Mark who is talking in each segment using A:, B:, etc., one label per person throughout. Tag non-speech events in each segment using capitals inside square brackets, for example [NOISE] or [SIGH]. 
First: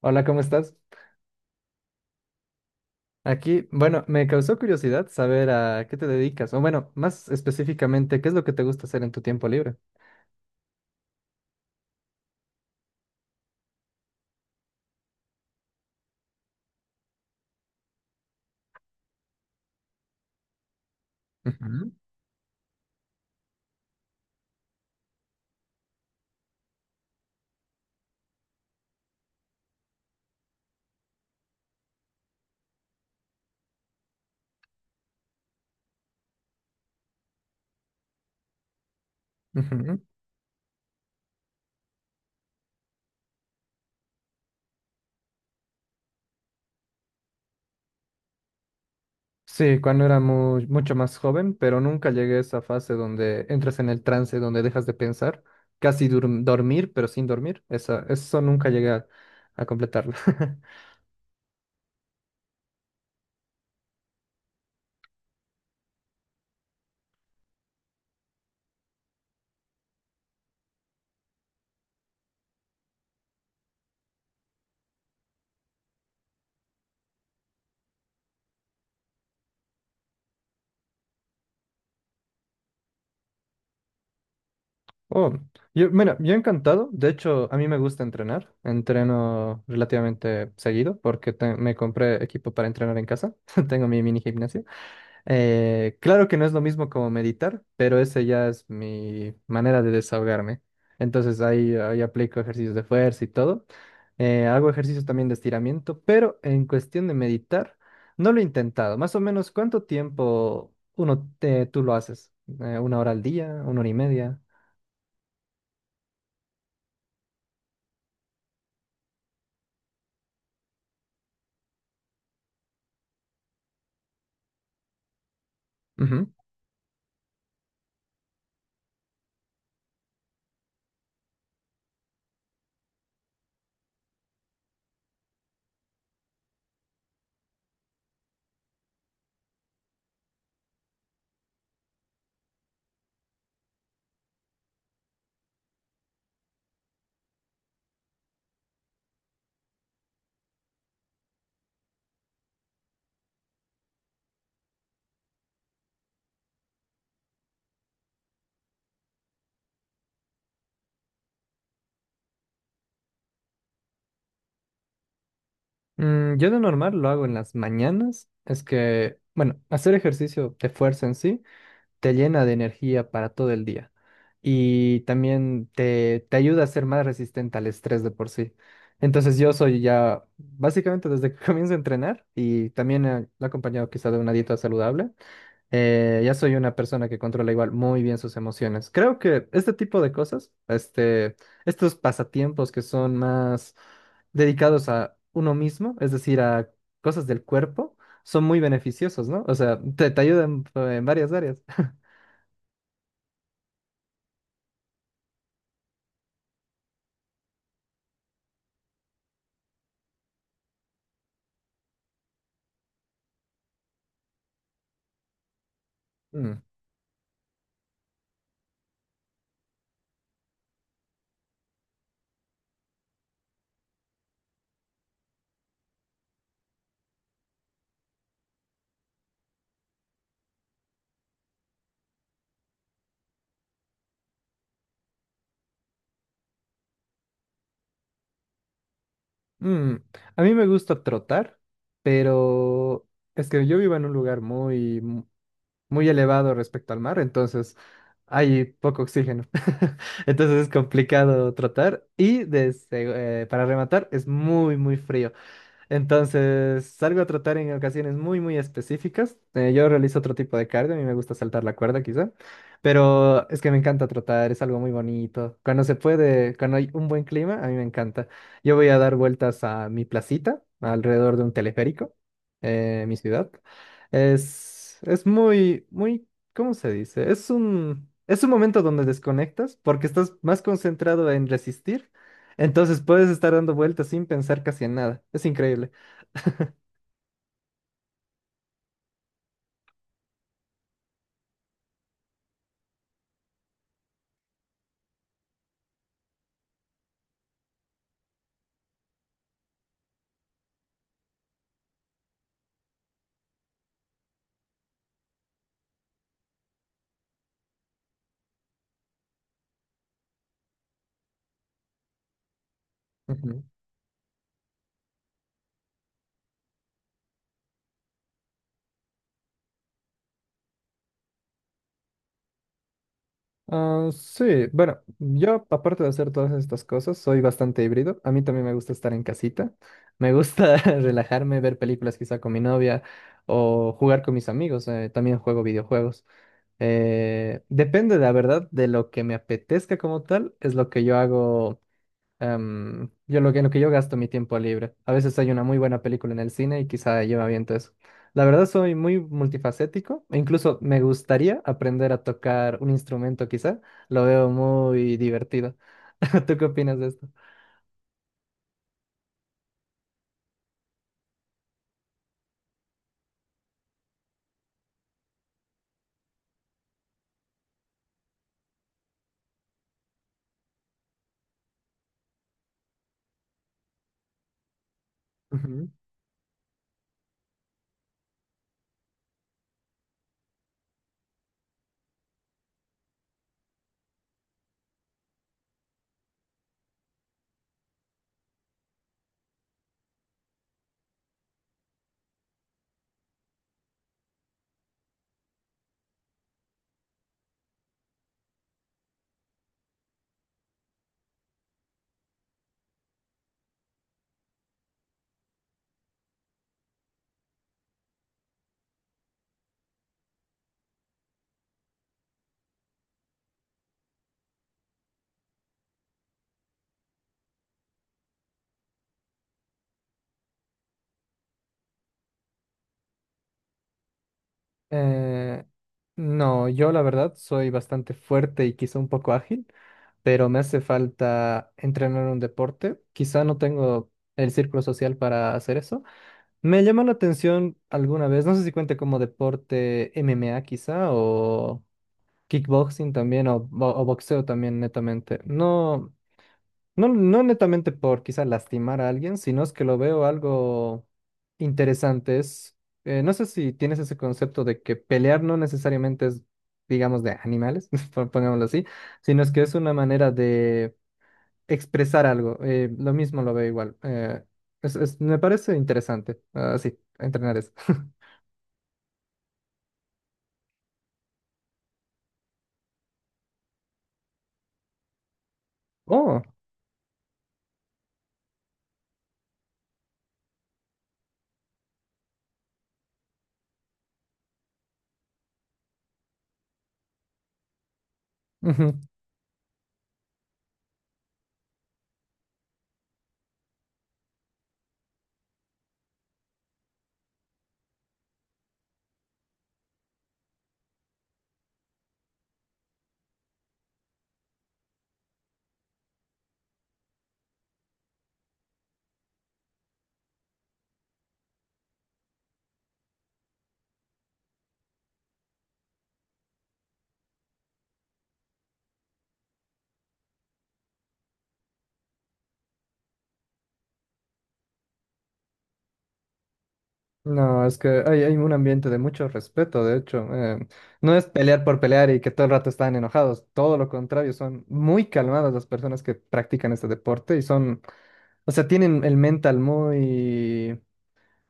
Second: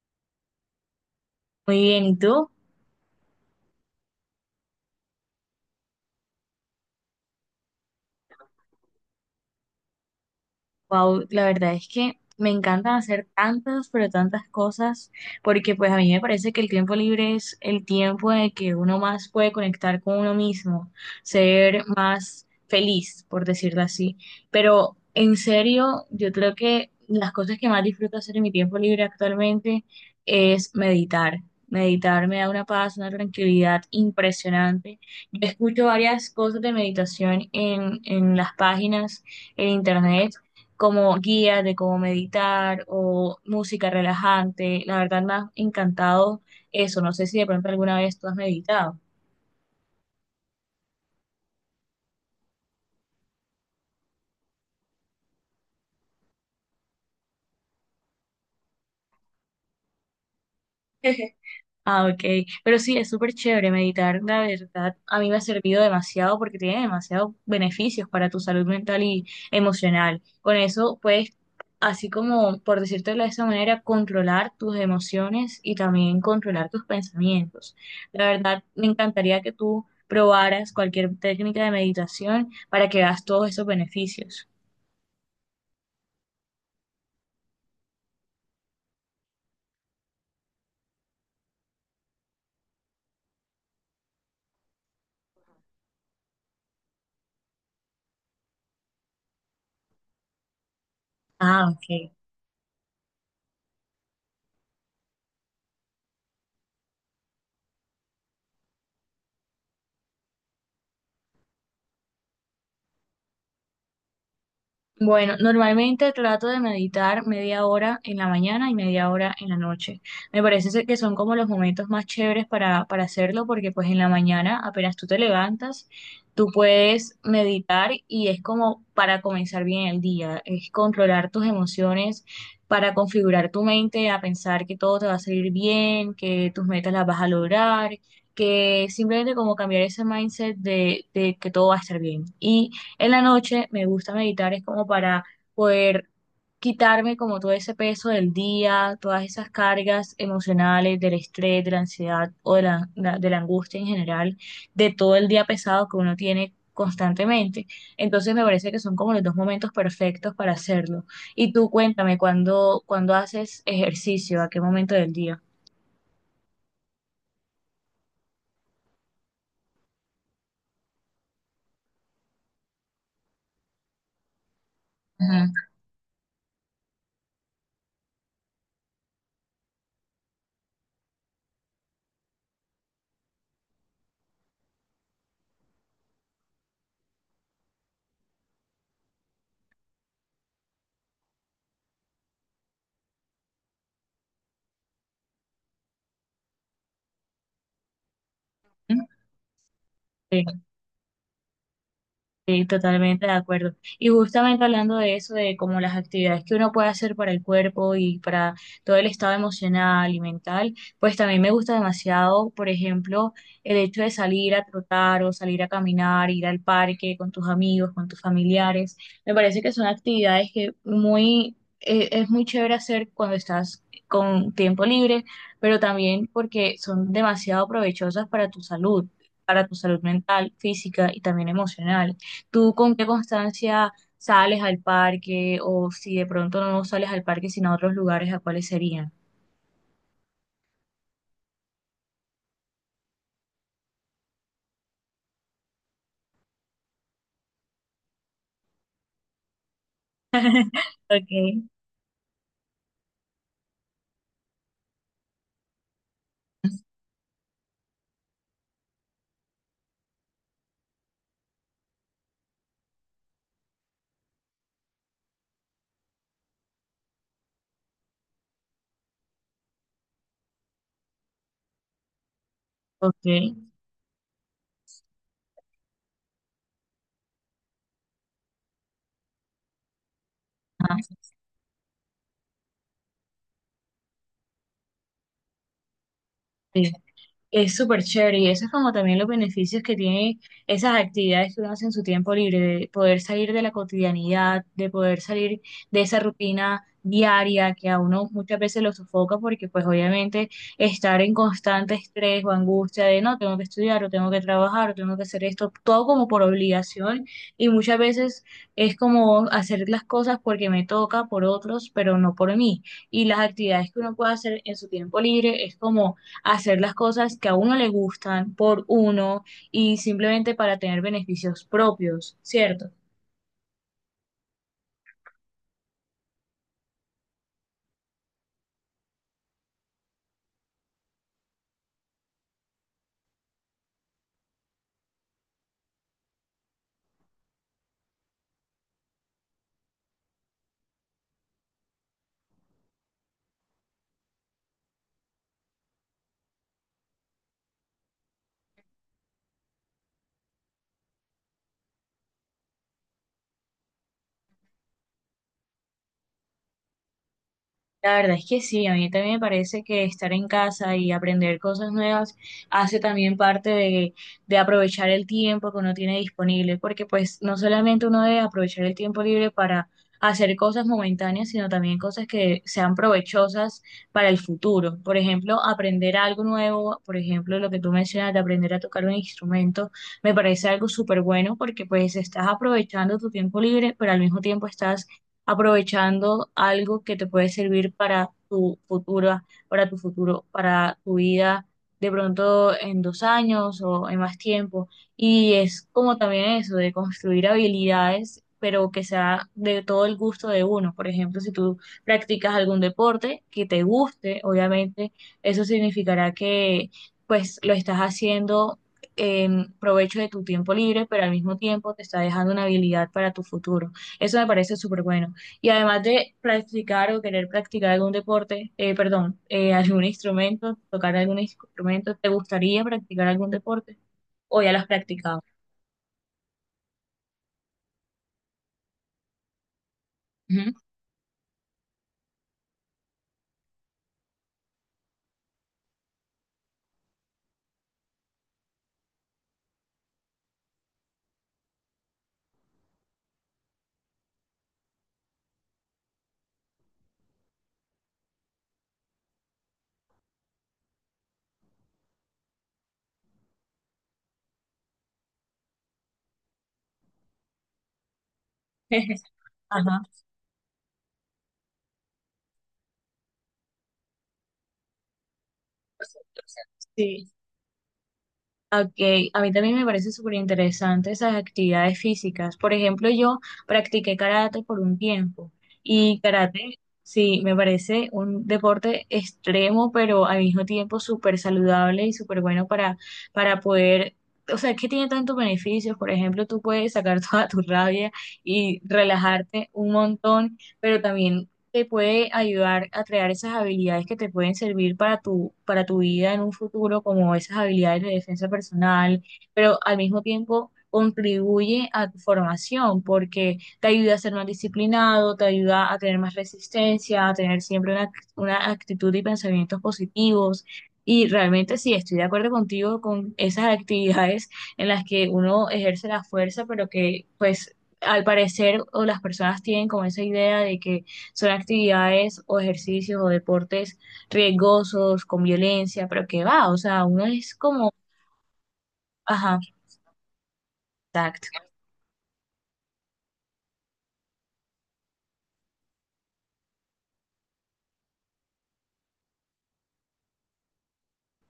A: Hola, ¿cómo estás?
B: Muy bien, ¿y tú?
A: Aquí, bueno, me causó curiosidad saber a qué te dedicas, o bueno, más específicamente, ¿qué es lo que te gusta hacer en tu tiempo libre?
B: Wow, la verdad es que me encantan hacer tantas, pero tantas cosas, porque pues a mí me parece que el tiempo libre es el tiempo en el que uno más puede conectar con uno mismo, ser
A: Ujú.
B: más feliz, por decirlo así. Pero en serio, yo creo que las cosas que más disfruto hacer en mi tiempo libre actualmente es meditar. Meditar me da una paz, una tranquilidad impresionante. Yo escucho varias cosas de meditación en las páginas en
A: Ujú.
B: internet como guía de cómo meditar o música relajante. La verdad me ha encantado eso. No sé si de pronto alguna vez tú has meditado.
A: Sí, cuando era mucho más joven, pero nunca llegué a esa fase donde entras en el trance, donde dejas de pensar, casi dormir, pero sin dormir. Esa, eso nunca llegué a completarlo. [LAUGHS]
B: [LAUGHS] Ah, ok. Pero sí, es súper chévere meditar, la verdad. A mí me ha servido demasiado porque tiene demasiados beneficios para tu salud mental y emocional. Con eso puedes, así como, por decírtelo de esa manera, controlar tus emociones y también controlar tus pensamientos. La verdad, me encantaría que tú probaras cualquier técnica de meditación para que veas todos esos beneficios.
A: Oh, yo, mira, yo encantado. De hecho, a mí me gusta entrenar. Entreno relativamente seguido porque me compré equipo para entrenar en casa. [LAUGHS] Tengo mi mini gimnasio. Claro que no es lo mismo como meditar, pero ese ya es mi manera de desahogarme. Entonces
B: Ah,
A: ahí
B: ok.
A: aplico ejercicios de fuerza y todo. Hago ejercicios también de estiramiento, pero en cuestión de meditar, no lo he intentado. Más o menos, ¿cuánto tiempo uno tú lo haces? ¿Una hora al día? ¿Una hora y media?
B: Bueno, normalmente trato de meditar media hora en la mañana y media hora en la noche. Me parece ser que son como los momentos más chéveres para hacerlo porque pues en la mañana apenas tú te levantas, tú puedes meditar y es como para comenzar bien el día, es controlar tus emociones, para configurar tu mente a pensar que todo te va a salir bien, que tus metas las vas a lograr, que simplemente como cambiar ese mindset de que todo va a estar bien. Y en la noche me gusta meditar, es como para poder quitarme como todo ese peso del día, todas esas cargas emocionales, del estrés, de la ansiedad o de la angustia en general, de todo el día pesado que uno tiene constantemente. Entonces me parece que son como los dos momentos perfectos para hacerlo. Y tú cuéntame, ¿cuándo haces ejercicio? ¿A qué momento del día?
A: Yo de normal lo hago en las mañanas. Es que, bueno, hacer ejercicio de fuerza en sí te llena de energía para todo el día y
B: Ujú.
A: también te ayuda a ser más resistente al estrés de por sí. Entonces yo soy ya, básicamente desde que [LAUGHS] comienzo a entrenar y también lo he acompañado quizá de una dieta saludable, ya soy una persona que controla igual muy bien sus emociones. Creo que este tipo de cosas, estos pasatiempos que son más dedicados a uno mismo, es decir, a cosas del cuerpo, son muy beneficiosos, ¿no? O sea, te
B: Sí.
A: ayudan en varias áreas.
B: Sí, totalmente de acuerdo. Y justamente hablando de eso, de como las actividades que uno puede hacer para el cuerpo y para todo el estado emocional y mental, pues también me gusta demasiado, por ejemplo, el hecho de salir a trotar o salir a caminar, ir al
A: Mm,
B: parque con tus amigos, con tus familiares. Me parece que son actividades que muy, es muy chévere hacer cuando estás con tiempo libre, pero también porque son demasiado provechosas para tu salud mental, física y también emocional. ¿Tú con qué constancia sales al parque o si de pronto no sales al parque sino a otros lugares, a cuáles serían?
A: mm. A mí me gusta trotar, pero es que yo vivo en un lugar muy elevado respecto al mar, entonces hay poco oxígeno. [LAUGHS] Entonces es complicado
B: Ok,
A: tratar y desde, para rematar es muy frío. Entonces, salgo a trotar en ocasiones muy específicas. Yo realizo otro tipo de cardio, a mí me gusta saltar la cuerda quizá, pero es que me encanta trotar, es algo muy bonito. Cuando se puede, cuando hay un buen clima, a mí me encanta. Yo voy a dar vueltas a mi placita, alrededor de un teleférico, en mi ciudad.
B: ok.
A: Es, es muy, muy, ¿Cómo se dice? Es un momento donde desconectas porque estás más
B: Ah,
A: concentrado en resistir. Entonces puedes estar dando vueltas sin pensar casi en nada. Es increíble.
B: sí. Es súper chévere y eso es como también los beneficios que tiene esas actividades que uno hace en su tiempo libre, de poder salir de la cotidianidad, de poder salir de esa rutina diaria que a uno muchas veces lo sofoca porque pues obviamente estar en constante estrés o angustia de no, tengo que estudiar o tengo que trabajar o tengo que hacer esto, todo como por obligación y muchas veces es como hacer las cosas porque me toca por otros, pero no por mí. Y las
A: Ujú.
B: actividades que uno puede hacer en su tiempo libre es como hacer las cosas que a uno le gustan por uno y simplemente para tener beneficios propios, ¿cierto?
A: Ah, sí, bueno, yo aparte de hacer todas estas cosas, soy bastante híbrido. A mí también me gusta estar en casita. Me gusta [LAUGHS] relajarme, ver películas quizá con mi novia o jugar con mis amigos. También juego videojuegos. Depende, la verdad, de lo que me apetezca como tal, es lo que yo hago en lo que yo gasto mi tiempo libre. A veces hay una muy buena película en el cine y quizá yo me aviento eso. La verdad soy muy multifacético e incluso me gustaría aprender a tocar un instrumento quizá. Lo veo muy divertido. [LAUGHS] ¿Tú qué opinas de esto?
B: La verdad es que sí, a mí también me parece que estar en casa y aprender cosas nuevas hace también parte de aprovechar el tiempo que uno tiene disponible, porque pues no solamente uno debe aprovechar el tiempo libre para hacer cosas momentáneas, sino también cosas que sean provechosas para el futuro. Por ejemplo,
A: Ujú.
B: aprender algo nuevo, por ejemplo, lo que tú mencionas de aprender a tocar un instrumento, me parece algo súper bueno porque pues estás aprovechando tu tiempo libre, pero al mismo tiempo estás aprovechando algo que te puede servir para tu futuro, para tu vida de pronto en 2 años o en más tiempo. Y es como también eso, de construir habilidades, pero que sea de todo el gusto de uno. Por ejemplo, si tú practicas algún deporte que te guste, obviamente eso significará que pues lo estás haciendo en provecho de tu tiempo libre, pero al mismo tiempo te está dejando una habilidad para tu futuro. Eso me parece súper bueno. Y además de practicar o querer practicar algún deporte, perdón, algún instrumento, tocar algún instrumento, ¿te gustaría practicar algún deporte? ¿O ya lo has practicado?
A: Eh, no, yo la verdad soy bastante fuerte y quizá un poco ágil, pero me
B: Ujú.
A: hace falta entrenar un deporte. Quizá no tengo el círculo social para hacer eso. Me llamó la atención alguna vez, no sé si cuente como deporte MMA quizá, o kickboxing también, o, o boxeo también netamente. No, no, no netamente por quizá lastimar a alguien, sino es que lo veo algo interesante. No sé si tienes ese concepto de que pelear no necesariamente es, digamos, de animales, [LAUGHS] pongámoslo así,
B: [LAUGHS]
A: sino es que es una
B: Ajá.
A: manera de expresar algo. Lo mismo lo veo igual. Me parece interesante, así,
B: Sí.
A: entrenar eso.
B: Ok, a mí también me parece súper interesante esas actividades físicas. Por ejemplo, yo practiqué karate por un tiempo y
A: Oh,
B: karate, sí, me parece un deporte extremo, pero al mismo tiempo súper saludable y súper bueno para poder, o sea, que tiene tantos beneficios. Por ejemplo, tú puedes sacar [LAUGHS] toda tu rabia y
A: ujú.
B: relajarte un montón, pero también te puede ayudar a crear esas habilidades que te pueden servir para tu vida en un futuro, como esas habilidades de defensa personal, pero al mismo tiempo contribuye a tu formación porque te ayuda a ser más disciplinado, te ayuda a tener más resistencia, a tener siempre una actitud y pensamientos positivos. Y realmente sí, estoy de acuerdo contigo con esas actividades en las que uno ejerce la fuerza, pero que pues al parecer o las personas tienen como esa idea de que son actividades o ejercicios o deportes riesgosos, con violencia, pero que va, o sea, uno es
A: No, es
B: como,
A: que hay un ambiente de mucho
B: ajá,
A: respeto, de hecho. No es
B: exacto.
A: pelear por pelear y que todo el rato están enojados, todo lo contrario, son muy calmadas las personas que practican este deporte y son, o sea, tienen el mental muy,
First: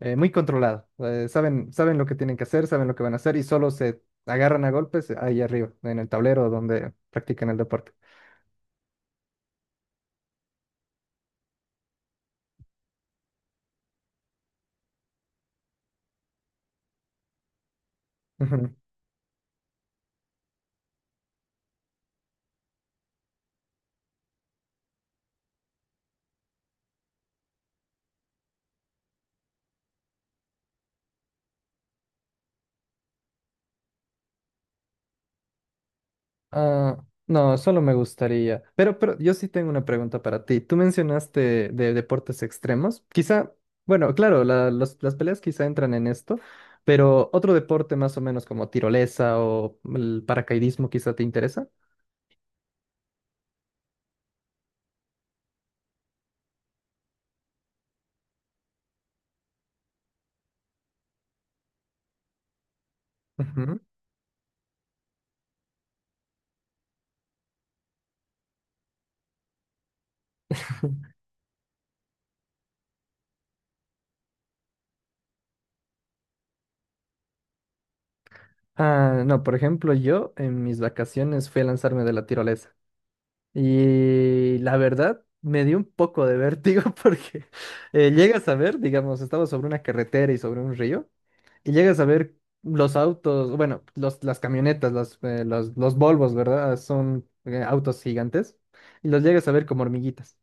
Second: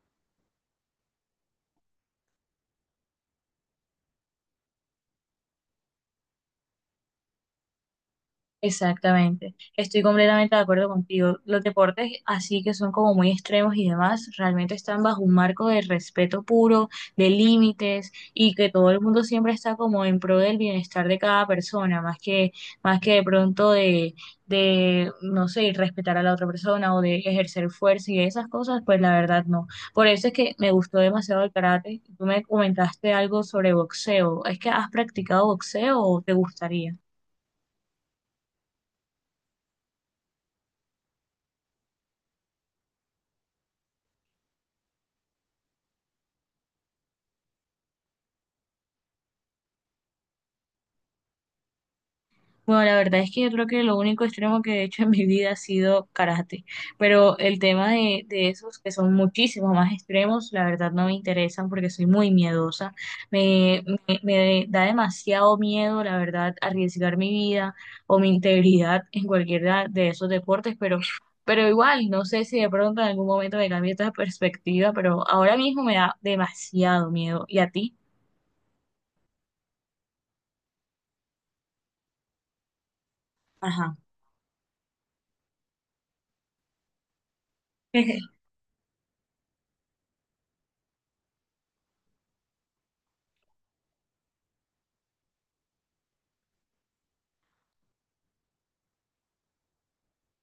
A: eh, muy controlado. Saben lo que tienen que hacer, saben lo que van a hacer y solo se agarran a golpes ahí arriba, en el tablero donde practican el deporte.
B: Exactamente, estoy completamente de acuerdo contigo. Los deportes así que son como muy extremos y demás, realmente están bajo un marco de respeto puro, de límites y que todo el mundo siempre está como en pro del bienestar de cada persona, más que de pronto de no sé, respetar a la otra persona o de ejercer fuerza y esas cosas, pues la verdad no. Por eso es que me gustó demasiado el karate. Tú me comentaste algo sobre boxeo. ¿Es que has practicado boxeo o te gustaría?
A: Ah, no, solo me gustaría. Pero yo sí tengo una pregunta para ti. Tú mencionaste de deportes extremos. Quizá, bueno, claro, las peleas quizá entran en esto, pero otro deporte más o menos como tirolesa o el paracaidismo quizá te interesa.
B: Bueno, la verdad es que yo creo que lo único extremo que he hecho en mi vida ha sido karate, pero el tema de esos que son muchísimos más extremos, la verdad no me interesan porque soy muy miedosa.
A: Ujú.
B: Me da demasiado miedo, la verdad, arriesgar mi vida o mi integridad en cualquiera de esos deportes,
A: [LAUGHS]
B: pero igual, no sé si de pronto en algún momento me cambie esta perspectiva, pero ahora mismo me da demasiado miedo. ¿Y a ti?
A: Ah, no, por ejemplo, yo en mis vacaciones fui a lanzarme de la tirolesa
B: Ajá.
A: y la verdad me dio un poco de vértigo [LAUGHS] porque llegas
B: [LAUGHS]
A: a ver, digamos, estaba sobre una carretera y sobre un río. Y llegas a ver los autos, bueno, los, las camionetas, los Volvos, ¿verdad? Son autos gigantes. Y los llegas a ver como hormiguitas.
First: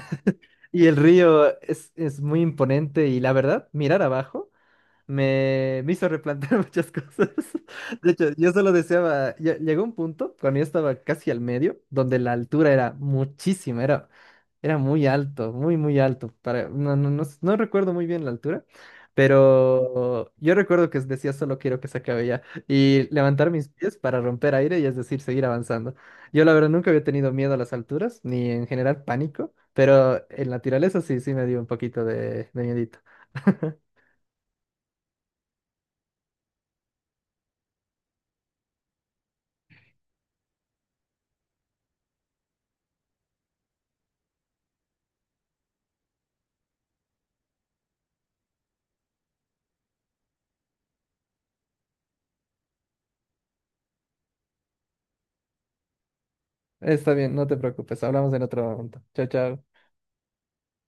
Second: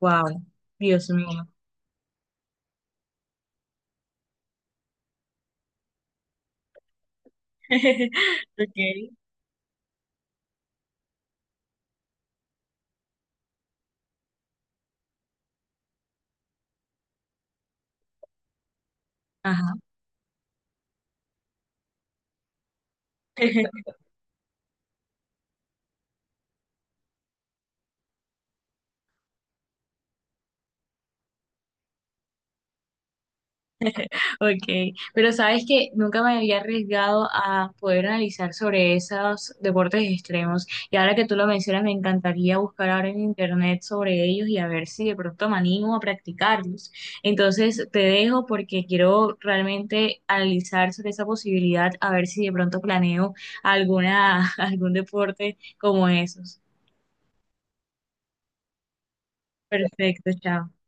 B: Wow,
A: Y el
B: Dios mío.
A: río es muy imponente y la verdad, mirar abajo. Me hizo replantear [LAUGHS] muchas cosas. De hecho,
B: [LAUGHS]
A: yo solo
B: Ok.
A: deseaba, llegó un punto cuando yo estaba casi al medio, donde la altura era muchísima, era, era muy alto, muy, muy alto. Para, no, no, no, no recuerdo muy bien la altura,
B: Ajá,
A: pero yo recuerdo que decía solo quiero que se acabe ya y levantar mis pies
B: [LAUGHS]
A: para romper aire y es decir, seguir avanzando. Yo la verdad nunca había tenido miedo a las alturas, ni en general pánico, pero en la tiraleza sí, sí me dio un poquito de miedito. [LAUGHS]
B: ok. Pero sabes que nunca me había arriesgado a poder analizar sobre esos deportes extremos. Y ahora que tú lo mencionas, me encantaría buscar ahora en internet sobre ellos y a ver si de pronto me animo a practicarlos. Entonces te dejo porque quiero realmente analizar sobre esa posibilidad, a ver si de pronto planeo alguna, [LAUGHS] algún deporte como esos.
A: Está bien, no te preocupes. Hablamos en otro momento. Chao, chao.
B: Perfecto, chao.